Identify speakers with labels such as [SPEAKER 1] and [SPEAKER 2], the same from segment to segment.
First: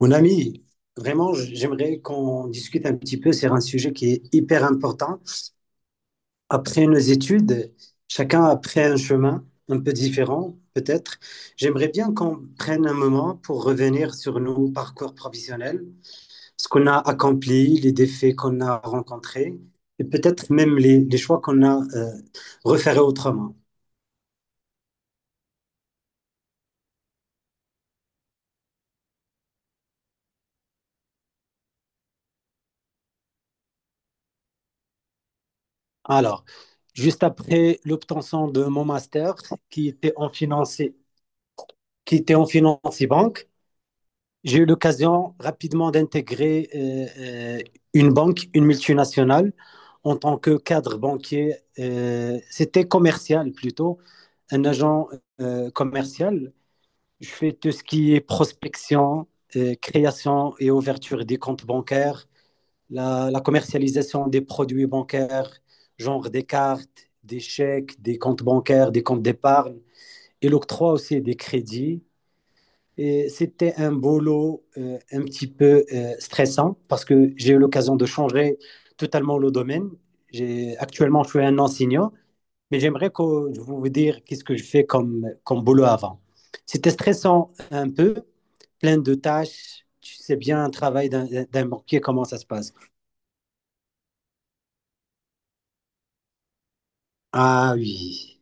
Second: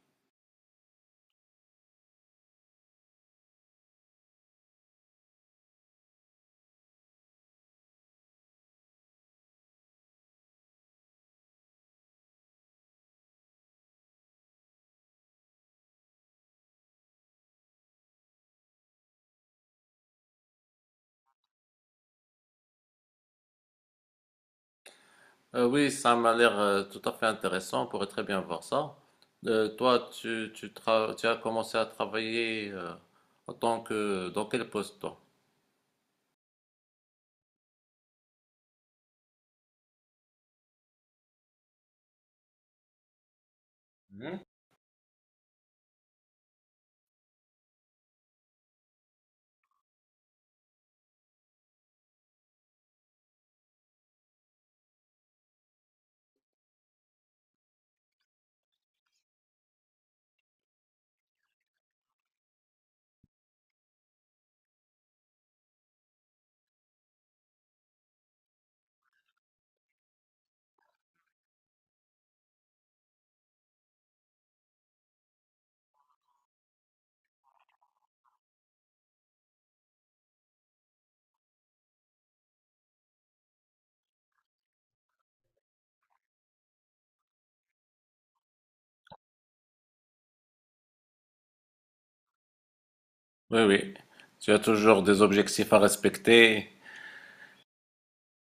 [SPEAKER 1] Mon ami, vraiment, j'aimerais qu'on discute un petit peu sur un sujet qui est hyper important. Après nos études, chacun a pris un chemin un peu différent, peut-être. J'aimerais bien qu'on prenne un moment pour revenir sur nos parcours professionnels, ce qu'on a accompli, les défis qu'on a rencontrés et peut-être même les choix qu'on a refaits autrement.
[SPEAKER 2] Oui, ça m'a l'air tout à fait intéressant. On pourrait très bien voir ça. Toi, tu as commencé à travailler en tant que... Dans quel poste, toi?
[SPEAKER 1] Alors, juste après l'obtention de mon master qui était en finance, qui était en finance et banque,
[SPEAKER 2] Mhm.
[SPEAKER 1] j'ai eu l'occasion rapidement d'intégrer une banque, une multinationale, en tant que cadre banquier. C'était commercial plutôt, un agent commercial. Je fais tout ce qui est prospection, création et ouverture des comptes bancaires, la commercialisation des produits bancaires, genre des cartes, des chèques, des comptes bancaires, des comptes d'épargne, et l'octroi aussi des crédits et c'était un boulot un petit peu stressant parce que j'ai eu l'occasion de changer totalement le domaine. J'ai, actuellement, je suis un enseignant, mais j'aimerais que je vous dire qu'est-ce que je fais comme boulot avant. C'était stressant un peu, plein de tâches. Tu sais bien, un travail d'un banquier, comment ça se passe.
[SPEAKER 2] Oui, oui. Tu as toujours des objectifs à respecter.
[SPEAKER 1] Ah oui.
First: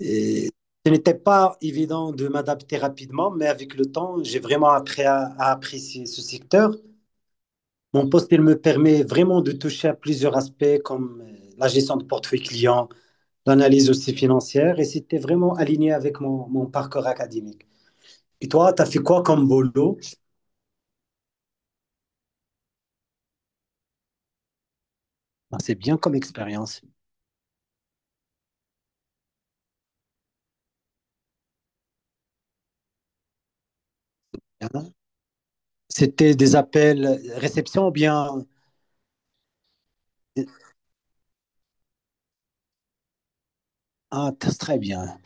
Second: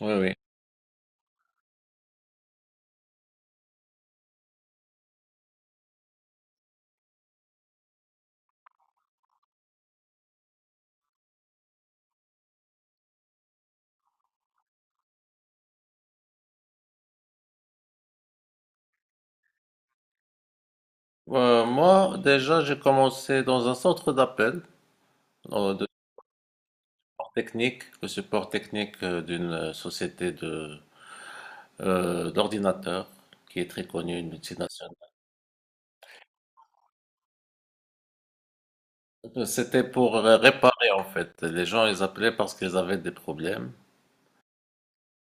[SPEAKER 2] Oui, oui.
[SPEAKER 1] Et ce n'était pas évident de m'adapter rapidement, mais avec le temps, j'ai vraiment appris à apprécier ce secteur. Mon poste, il me permet vraiment de toucher à plusieurs aspects comme la gestion de portefeuille client, l'analyse aussi financière, et c'était vraiment aligné avec mon parcours académique. Et toi, tu as fait quoi comme boulot?
[SPEAKER 2] Moi, déjà, j'ai commencé dans un centre d'appel
[SPEAKER 1] Ah,
[SPEAKER 2] euh,
[SPEAKER 1] c'est
[SPEAKER 2] de
[SPEAKER 1] bien comme expérience.
[SPEAKER 2] support technique, le support technique d'une société de d'ordinateurs qui est très connue, une multinationale.
[SPEAKER 1] Hein. C'était des appels, réception ou bien...
[SPEAKER 2] C'était pour
[SPEAKER 1] euh,
[SPEAKER 2] réparer en fait. Les gens ils appelaient parce qu'ils avaient des problèmes.
[SPEAKER 1] Ah, très bien.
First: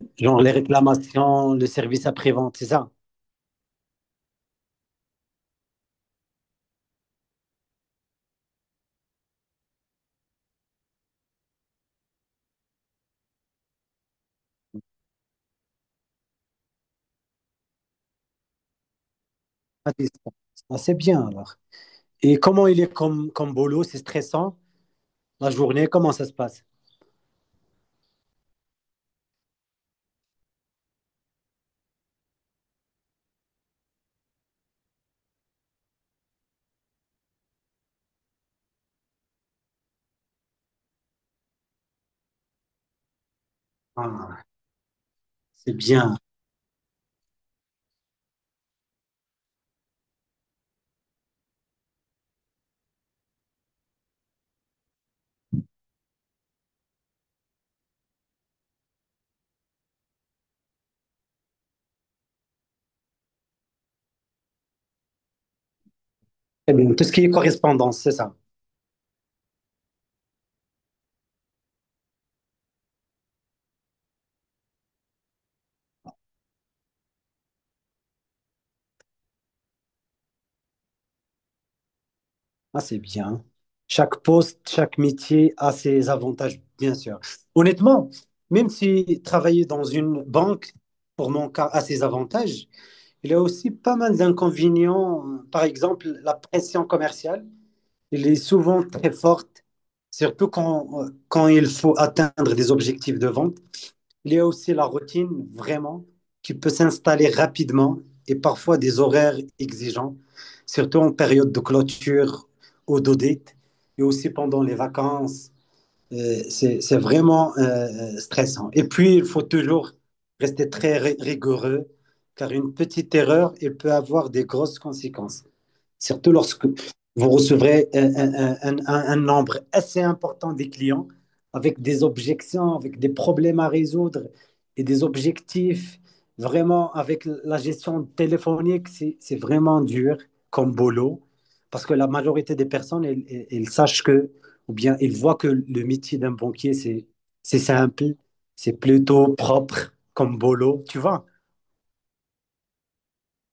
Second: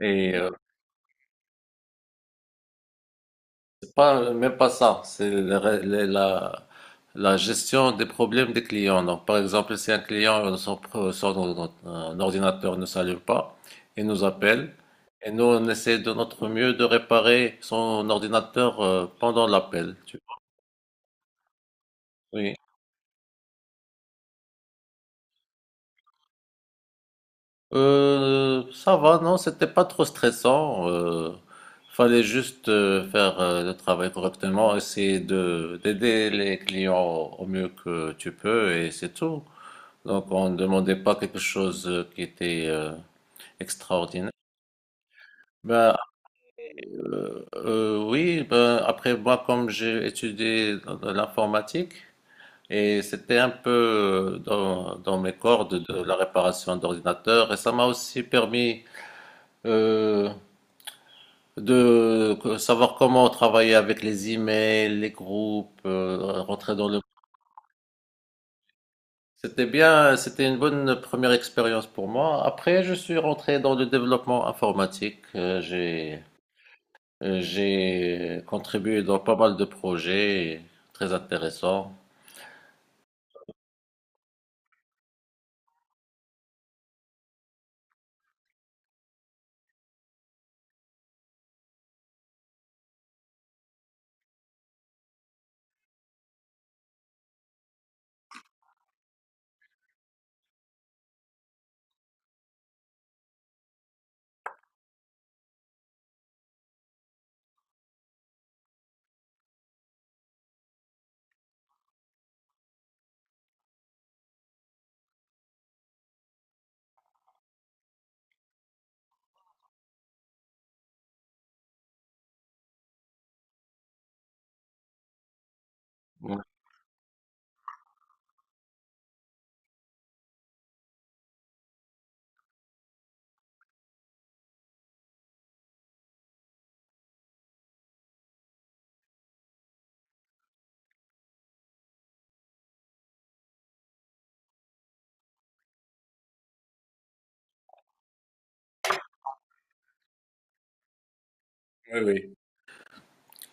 [SPEAKER 2] Et
[SPEAKER 1] Genre les réclamations, le service après-vente, c'est ça?
[SPEAKER 2] c'est pas même pas ça, c'est le ré- le- la gestion des problèmes des clients. Donc par exemple, si un client un ordinateur ne s'allume pas, il nous appelle et nous on essaie de notre mieux de réparer son ordinateur pendant
[SPEAKER 1] À
[SPEAKER 2] l'appel. Tu
[SPEAKER 1] distance.
[SPEAKER 2] vois.
[SPEAKER 1] Ah, c'est bien alors. Et
[SPEAKER 2] Oui.
[SPEAKER 1] comment il est comme, comme boulot? C'est stressant la journée? Comment ça se passe?
[SPEAKER 2] Ça va, non, c'était pas trop stressant. Fallait juste faire le travail correctement, essayer de d'aider les clients au mieux que tu peux, et c'est tout. Donc on ne demandait pas quelque chose qui était extraordinaire.
[SPEAKER 1] Ah, c'est
[SPEAKER 2] Ben,
[SPEAKER 1] bien.
[SPEAKER 2] oui, ben, après moi, comme j'ai étudié dans l'informatique, et c'était un peu dans mes cordes de la réparation d'ordinateurs, et ça m'a aussi permis euh, savoir comment travailler avec les emails, les groupes,
[SPEAKER 1] C'est
[SPEAKER 2] rentrer dans
[SPEAKER 1] bien.
[SPEAKER 2] le...
[SPEAKER 1] Tout ce qui est correspondance, c'est ça.
[SPEAKER 2] C'était bien, c'était une bonne première expérience pour moi. Après, je suis rentré dans le développement informatique. J'ai contribué dans pas mal de projets très intéressants.
[SPEAKER 1] Ah, c'est bien. Chaque poste, chaque métier a ses avantages, bien sûr. Honnêtement, même si travailler dans une banque, pour mon cas, a ses avantages, il y a aussi pas mal d'inconvénients. Par exemple, la pression commerciale, elle est souvent très forte, surtout quand, quand il faut atteindre des objectifs de vente. Il y a aussi la routine, vraiment, qui peut s'installer rapidement et parfois des horaires exigeants, surtout en période de clôture ou d'audit et aussi pendant les vacances. C'est vraiment stressant. Et puis, il faut toujours rester très rigoureux car une petite erreur, elle peut avoir des grosses conséquences. Surtout
[SPEAKER 2] Oui,
[SPEAKER 1] lorsque vous recevrez un nombre assez important des clients avec des objections, avec des problèmes à résoudre et des objectifs. Vraiment, avec la gestion téléphonique, c'est vraiment dur comme boulot parce que la majorité des personnes, elles, elles sachent que, ou bien elles voient que le métier d'un banquier, c'est simple, c'est plutôt propre comme boulot, tu vois.
[SPEAKER 2] oui.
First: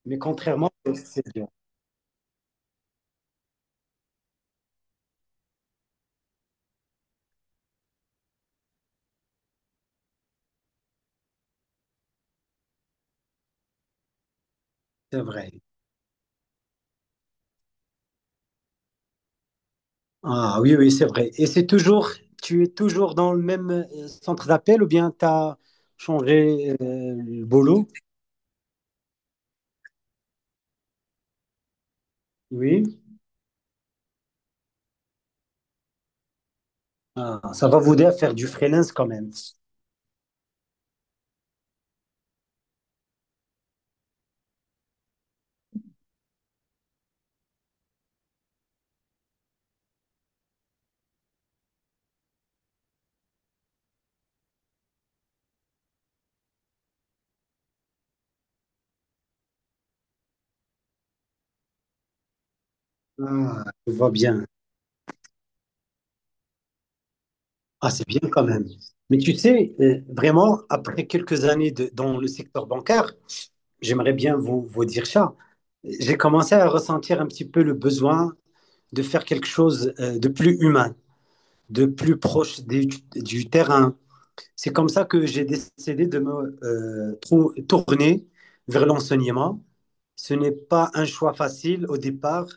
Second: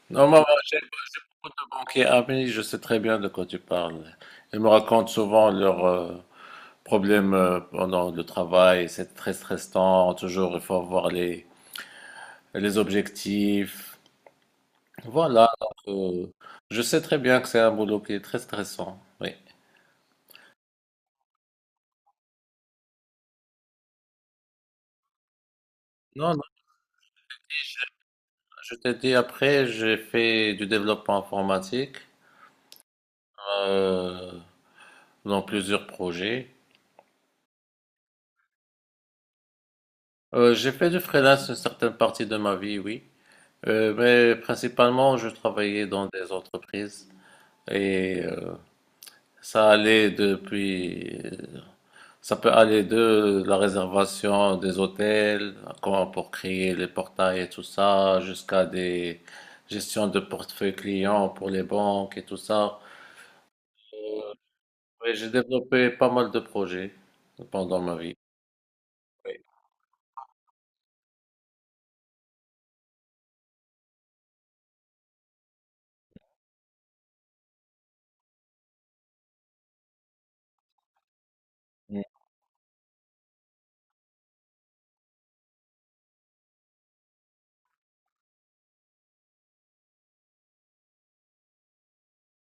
[SPEAKER 1] Mais
[SPEAKER 2] Non, moi,
[SPEAKER 1] contrairement,
[SPEAKER 2] j'ai
[SPEAKER 1] c'est dur,
[SPEAKER 2] beaucoup de banquiers amis, je sais très bien de quoi tu parles. Ils me racontent souvent leurs problèmes pendant le travail, c'est très stressant, toujours il faut avoir les objectifs.
[SPEAKER 1] c'est
[SPEAKER 2] Voilà.
[SPEAKER 1] vrai.
[SPEAKER 2] Donc, je sais très bien que c'est un boulot qui est très stressant. Oui.
[SPEAKER 1] Ah oui, oui, c'est vrai. Et c'est toujours, tu es toujours dans le même centre d'appel ou bien tu as
[SPEAKER 2] Non, non,
[SPEAKER 1] changé le boulot?
[SPEAKER 2] je t'ai dit après, j'ai fait du développement informatique
[SPEAKER 1] Oui.
[SPEAKER 2] euh, dans plusieurs projets.
[SPEAKER 1] Ah, ça va vous aider à faire du freelance quand même.
[SPEAKER 2] J'ai fait du freelance une certaine partie de ma vie, oui. Mais principalement, je travaillais dans des entreprises et ça allait depuis ça peut aller de la réservation des hôtels, comment pour créer les portails et tout ça, jusqu'à des gestions de portefeuille client pour les banques et tout ça.
[SPEAKER 1] Ah, je vois bien.
[SPEAKER 2] Oui, j'ai développé pas mal de projets pendant
[SPEAKER 1] Ah,
[SPEAKER 2] ma
[SPEAKER 1] c'est
[SPEAKER 2] vie.
[SPEAKER 1] bien quand même. Mais tu
[SPEAKER 2] Oui.
[SPEAKER 1] sais, vraiment, après quelques années dans le secteur bancaire, j'aimerais bien vous, vous dire ça. J'ai commencé à ressentir un petit peu le besoin de faire quelque chose de plus humain, de plus proche du terrain. C'est comme ça que j'ai décidé de me tourner vers l'enseignement. Ce n'est pas un choix facile au départ,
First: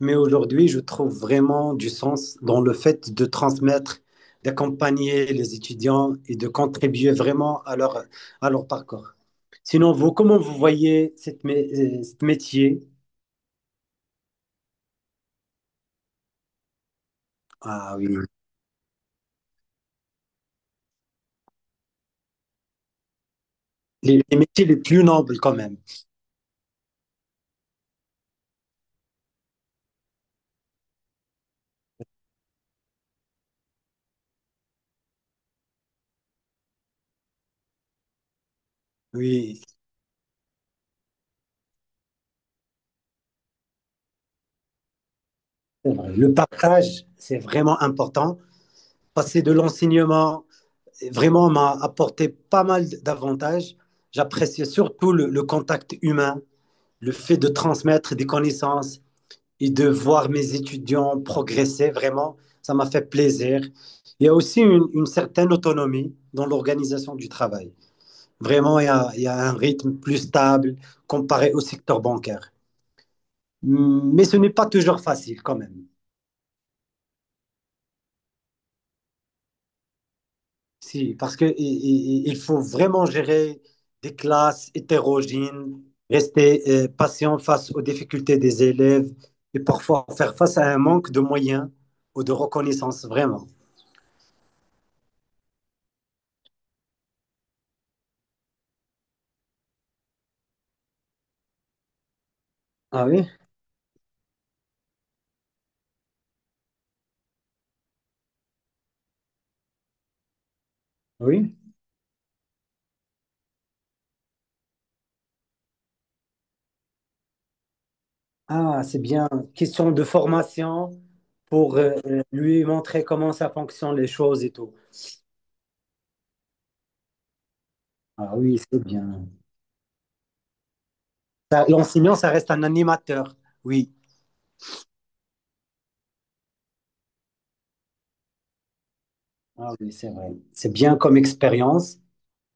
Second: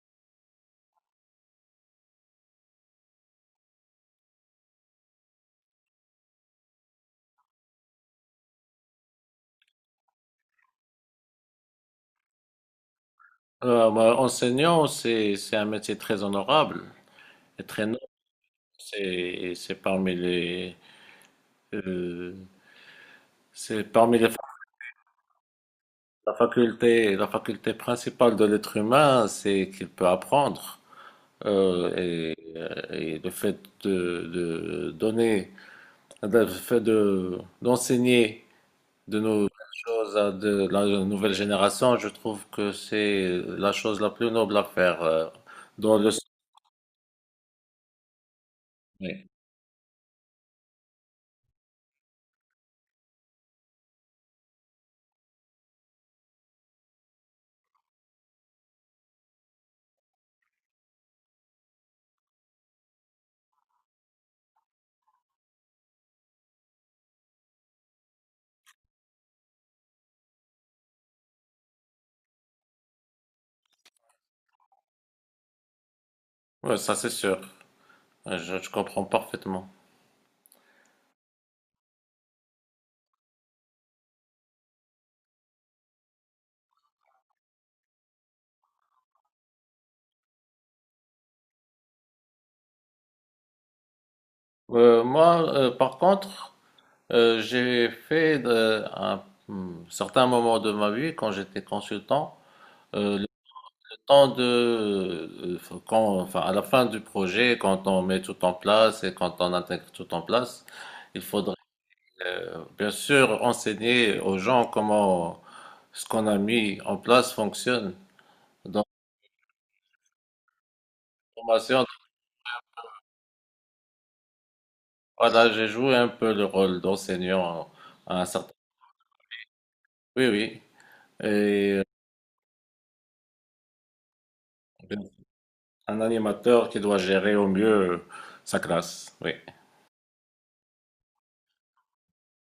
[SPEAKER 1] mais aujourd'hui, je trouve vraiment du sens dans le fait de transmettre, d'accompagner les étudiants et de contribuer vraiment à leur parcours. Sinon, vous, comment vous voyez ce métier?
[SPEAKER 2] Enseignant, c'est un métier très honorable et très
[SPEAKER 1] Ah
[SPEAKER 2] noble.
[SPEAKER 1] oui,
[SPEAKER 2] C'est parmi les euh, c'est parmi
[SPEAKER 1] les métiers les plus nobles quand même.
[SPEAKER 2] la faculté principale de l'être humain, c'est qu'il peut apprendre. Euh, et, et le fait de donner, le fait de, d'enseigner de nouvelles
[SPEAKER 1] Oui,
[SPEAKER 2] choses à de la nouvelle génération, je trouve que c'est la chose la plus noble à faire
[SPEAKER 1] c'est
[SPEAKER 2] dans le
[SPEAKER 1] vrai. Le partage, c'est vraiment important.
[SPEAKER 2] sommet.
[SPEAKER 1] Passer de l'enseignement vraiment m'a apporté pas mal d'avantages. J'appréciais surtout le contact humain, le fait de transmettre des connaissances et de voir mes étudiants progresser, vraiment, ça m'a fait plaisir. Il y a aussi une certaine autonomie dans l'organisation du travail. Vraiment, il y a un rythme plus stable comparé au secteur bancaire. Mais ce n'est pas toujours facile quand même.
[SPEAKER 2] Ouais, ça c'est sûr. Ouais, je comprends parfaitement.
[SPEAKER 1] Si, parce que il faut vraiment gérer des classes hétérogènes, rester patient face aux difficultés des élèves et parfois faire face à un manque de moyens ou de reconnaissance, vraiment.
[SPEAKER 2] Par contre, j'ai fait de- un certain moment de ma vie, quand j'étais consultant,
[SPEAKER 1] Ah
[SPEAKER 2] euh,
[SPEAKER 1] oui,
[SPEAKER 2] temps de, quand, enfin, à la fin du projet, quand on met tout en place et quand on intègre tout en place, il
[SPEAKER 1] oui.
[SPEAKER 2] faudrait bien sûr enseigner aux gens comment ce qu'on a mis en place fonctionne. Dans
[SPEAKER 1] Ah,
[SPEAKER 2] la
[SPEAKER 1] c'est bien. Question de formation pour
[SPEAKER 2] formation,
[SPEAKER 1] lui montrer comment ça fonctionne les choses et tout.
[SPEAKER 2] voilà, j'ai joué un peu le rôle d'enseignant à un
[SPEAKER 1] Ah
[SPEAKER 2] certain.
[SPEAKER 1] oui, c'est bien.
[SPEAKER 2] Oui, oui.
[SPEAKER 1] Ça,
[SPEAKER 2] Et
[SPEAKER 1] l'enseignant, ça reste un animateur. Oui.
[SPEAKER 2] un animateur qui doit gérer au mieux sa classe. Oui.
[SPEAKER 1] Ah oui, c'est vrai. C'est bien comme expérience.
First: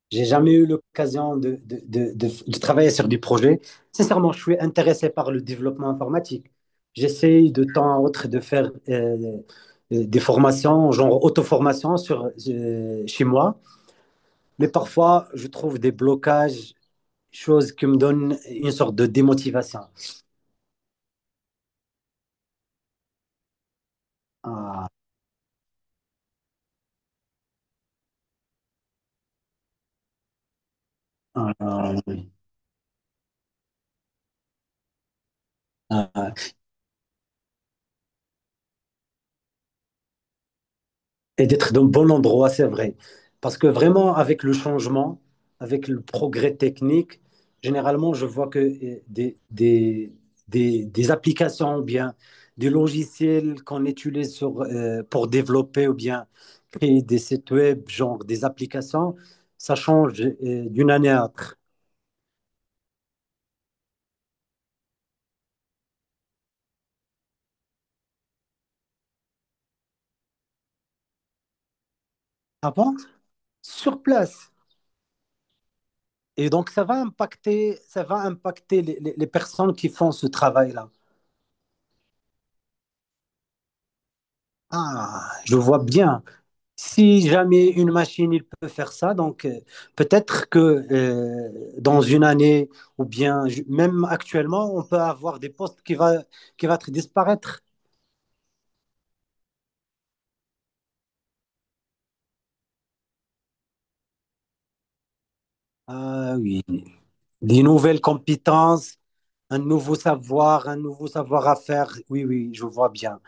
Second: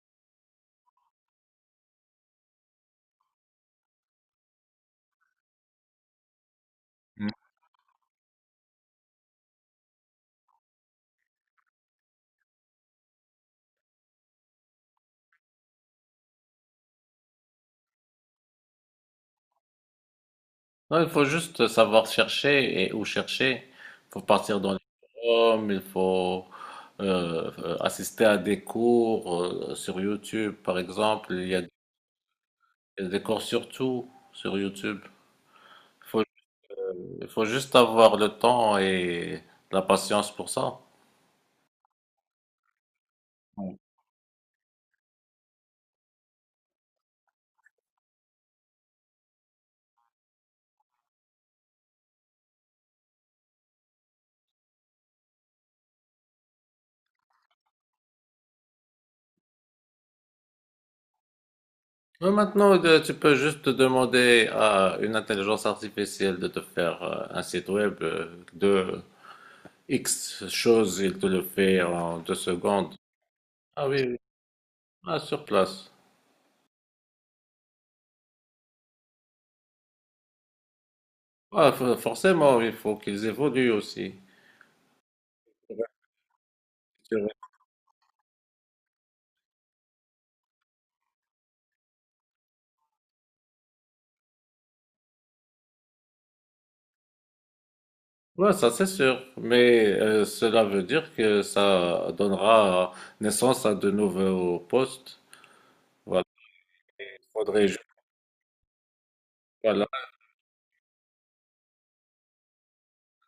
[SPEAKER 1] J'ai jamais eu l'occasion de travailler sur des projets. Sincèrement, je suis intéressé par le développement informatique. J'essaye de temps à autre de faire des formations, genre auto-formation sur, chez moi. Mais parfois, je trouve des blocages, choses qui me donnent une sorte de démotivation.
[SPEAKER 2] Non, il faut juste savoir chercher et où chercher. Il faut partir dans les
[SPEAKER 1] Ah,
[SPEAKER 2] forums, il faut assister à des cours sur YouTube, par exemple.
[SPEAKER 1] ah, ah, oui.
[SPEAKER 2] Il y a des cours sur tout sur YouTube. Il
[SPEAKER 1] Ah.
[SPEAKER 2] faut,
[SPEAKER 1] Ah.
[SPEAKER 2] il faut juste avoir le temps et la patience pour ça.
[SPEAKER 1] Et d'être dans le bon endroit, c'est vrai. Parce que vraiment, avec le changement, avec le progrès technique, généralement, je vois que des applications ou bien des logiciels qu'on utilise sur, pour développer ou bien créer des sites web, genre des applications, ça change d'une année à l'autre.
[SPEAKER 2] Mais maintenant, tu peux juste demander à une intelligence artificielle de te faire un site web de X choses, il te le fait en deux
[SPEAKER 1] Avant,
[SPEAKER 2] secondes. Ah
[SPEAKER 1] sur
[SPEAKER 2] oui, oui.
[SPEAKER 1] place.
[SPEAKER 2] Ah, sur place.
[SPEAKER 1] Et donc, ça va impacter les, les personnes qui font ce travail-là.
[SPEAKER 2] Ah, forcément, il faut qu'ils évoluent aussi.
[SPEAKER 1] Ah, je vois bien. Si jamais une machine il peut faire ça, donc peut-être que dans une année ou bien même actuellement, on peut avoir des postes qui va disparaître.
[SPEAKER 2] Ouais, ça c'est sûr, mais cela veut dire que ça donnera naissance à de nouveaux postes. Voilà,
[SPEAKER 1] Ah oui,
[SPEAKER 2] il
[SPEAKER 1] des
[SPEAKER 2] faudrait ju-
[SPEAKER 1] nouvelles compétences,
[SPEAKER 2] voilà.
[SPEAKER 1] un nouveau savoir à faire. Oui, oui, je vois bien.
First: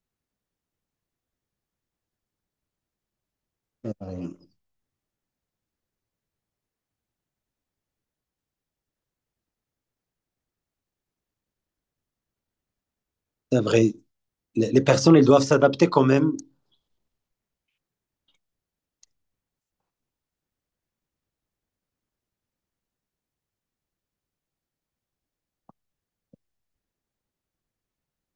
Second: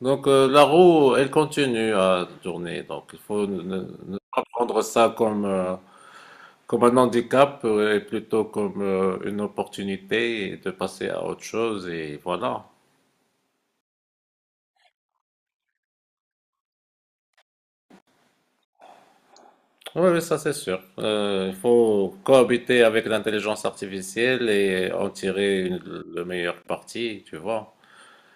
[SPEAKER 2] Donc la roue, elle continue à tourner. Donc il faut ne
[SPEAKER 1] Euh,
[SPEAKER 2] pas prendre ça comme comme un handicap et plutôt comme une opportunité de passer à autre chose et voilà.
[SPEAKER 1] C'est vrai. Les personnes, elles doivent s'adapter quand même.
[SPEAKER 2] Oui, oui, ça c'est sûr. Il faut cohabiter avec l'intelligence artificielle et en tirer le meilleur parti, tu vois.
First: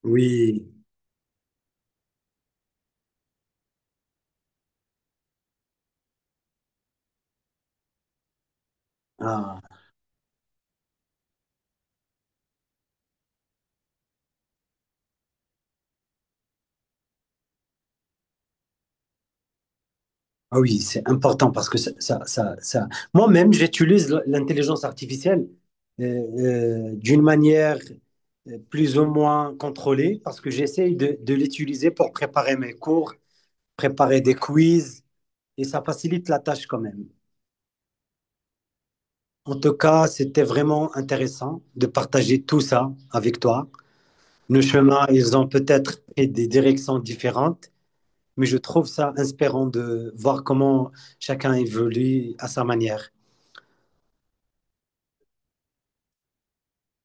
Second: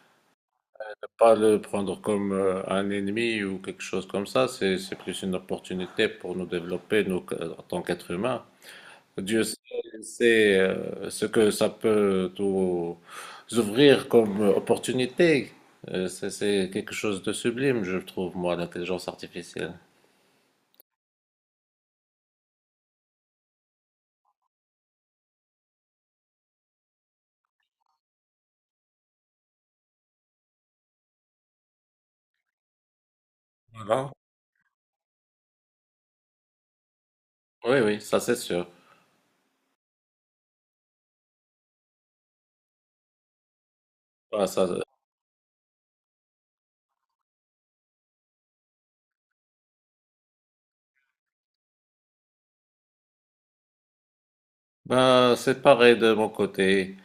[SPEAKER 1] Oui.
[SPEAKER 2] Pas le prendre comme un ennemi ou quelque chose comme ça, c'est plus une opportunité pour nous développer, nous, en tant qu'êtres humains. Dieu sait
[SPEAKER 1] Ah.
[SPEAKER 2] sait, euh, ce que ça peut nous ouvrir comme opportunité. C'est quelque chose de sublime, je trouve, moi, l'intelligence artificielle.
[SPEAKER 1] Ah oui, c'est important parce que moi-même, j'utilise l'intelligence artificielle euh, d'une manière plus ou moins contrôlée parce que j'essaye de l'utiliser pour préparer mes cours, préparer des quiz et ça facilite la tâche quand même.
[SPEAKER 2] Oui, oui, ça c'est sûr.
[SPEAKER 1] En tout cas, c'était vraiment intéressant de partager tout ça avec toi.
[SPEAKER 2] Ah,
[SPEAKER 1] Nos
[SPEAKER 2] ça.
[SPEAKER 1] chemins, ils ont peut-être pris des directions différentes, mais je trouve ça inspirant de voir comment chacun évolue à sa manière.
[SPEAKER 2] Ben, c'est pareil de mon côté.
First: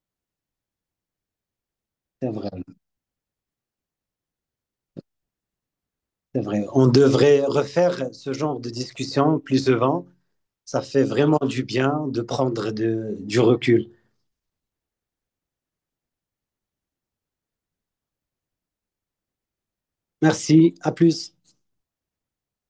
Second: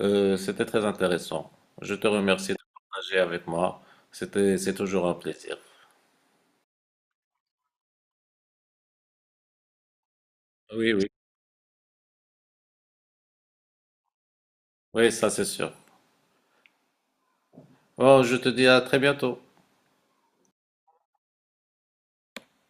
[SPEAKER 2] C'était très intéressant. Je te
[SPEAKER 1] C'est vrai.
[SPEAKER 2] remercie de partager avec moi. C'est toujours un plaisir.
[SPEAKER 1] C'est vrai. On devrait refaire ce genre de discussion plus souvent. Ça
[SPEAKER 2] Oui,
[SPEAKER 1] fait
[SPEAKER 2] oui.
[SPEAKER 1] vraiment du bien de prendre du recul.
[SPEAKER 2] Oui, ça c'est sûr. Bon, je te dis à très bientôt.
[SPEAKER 1] Merci, à plus.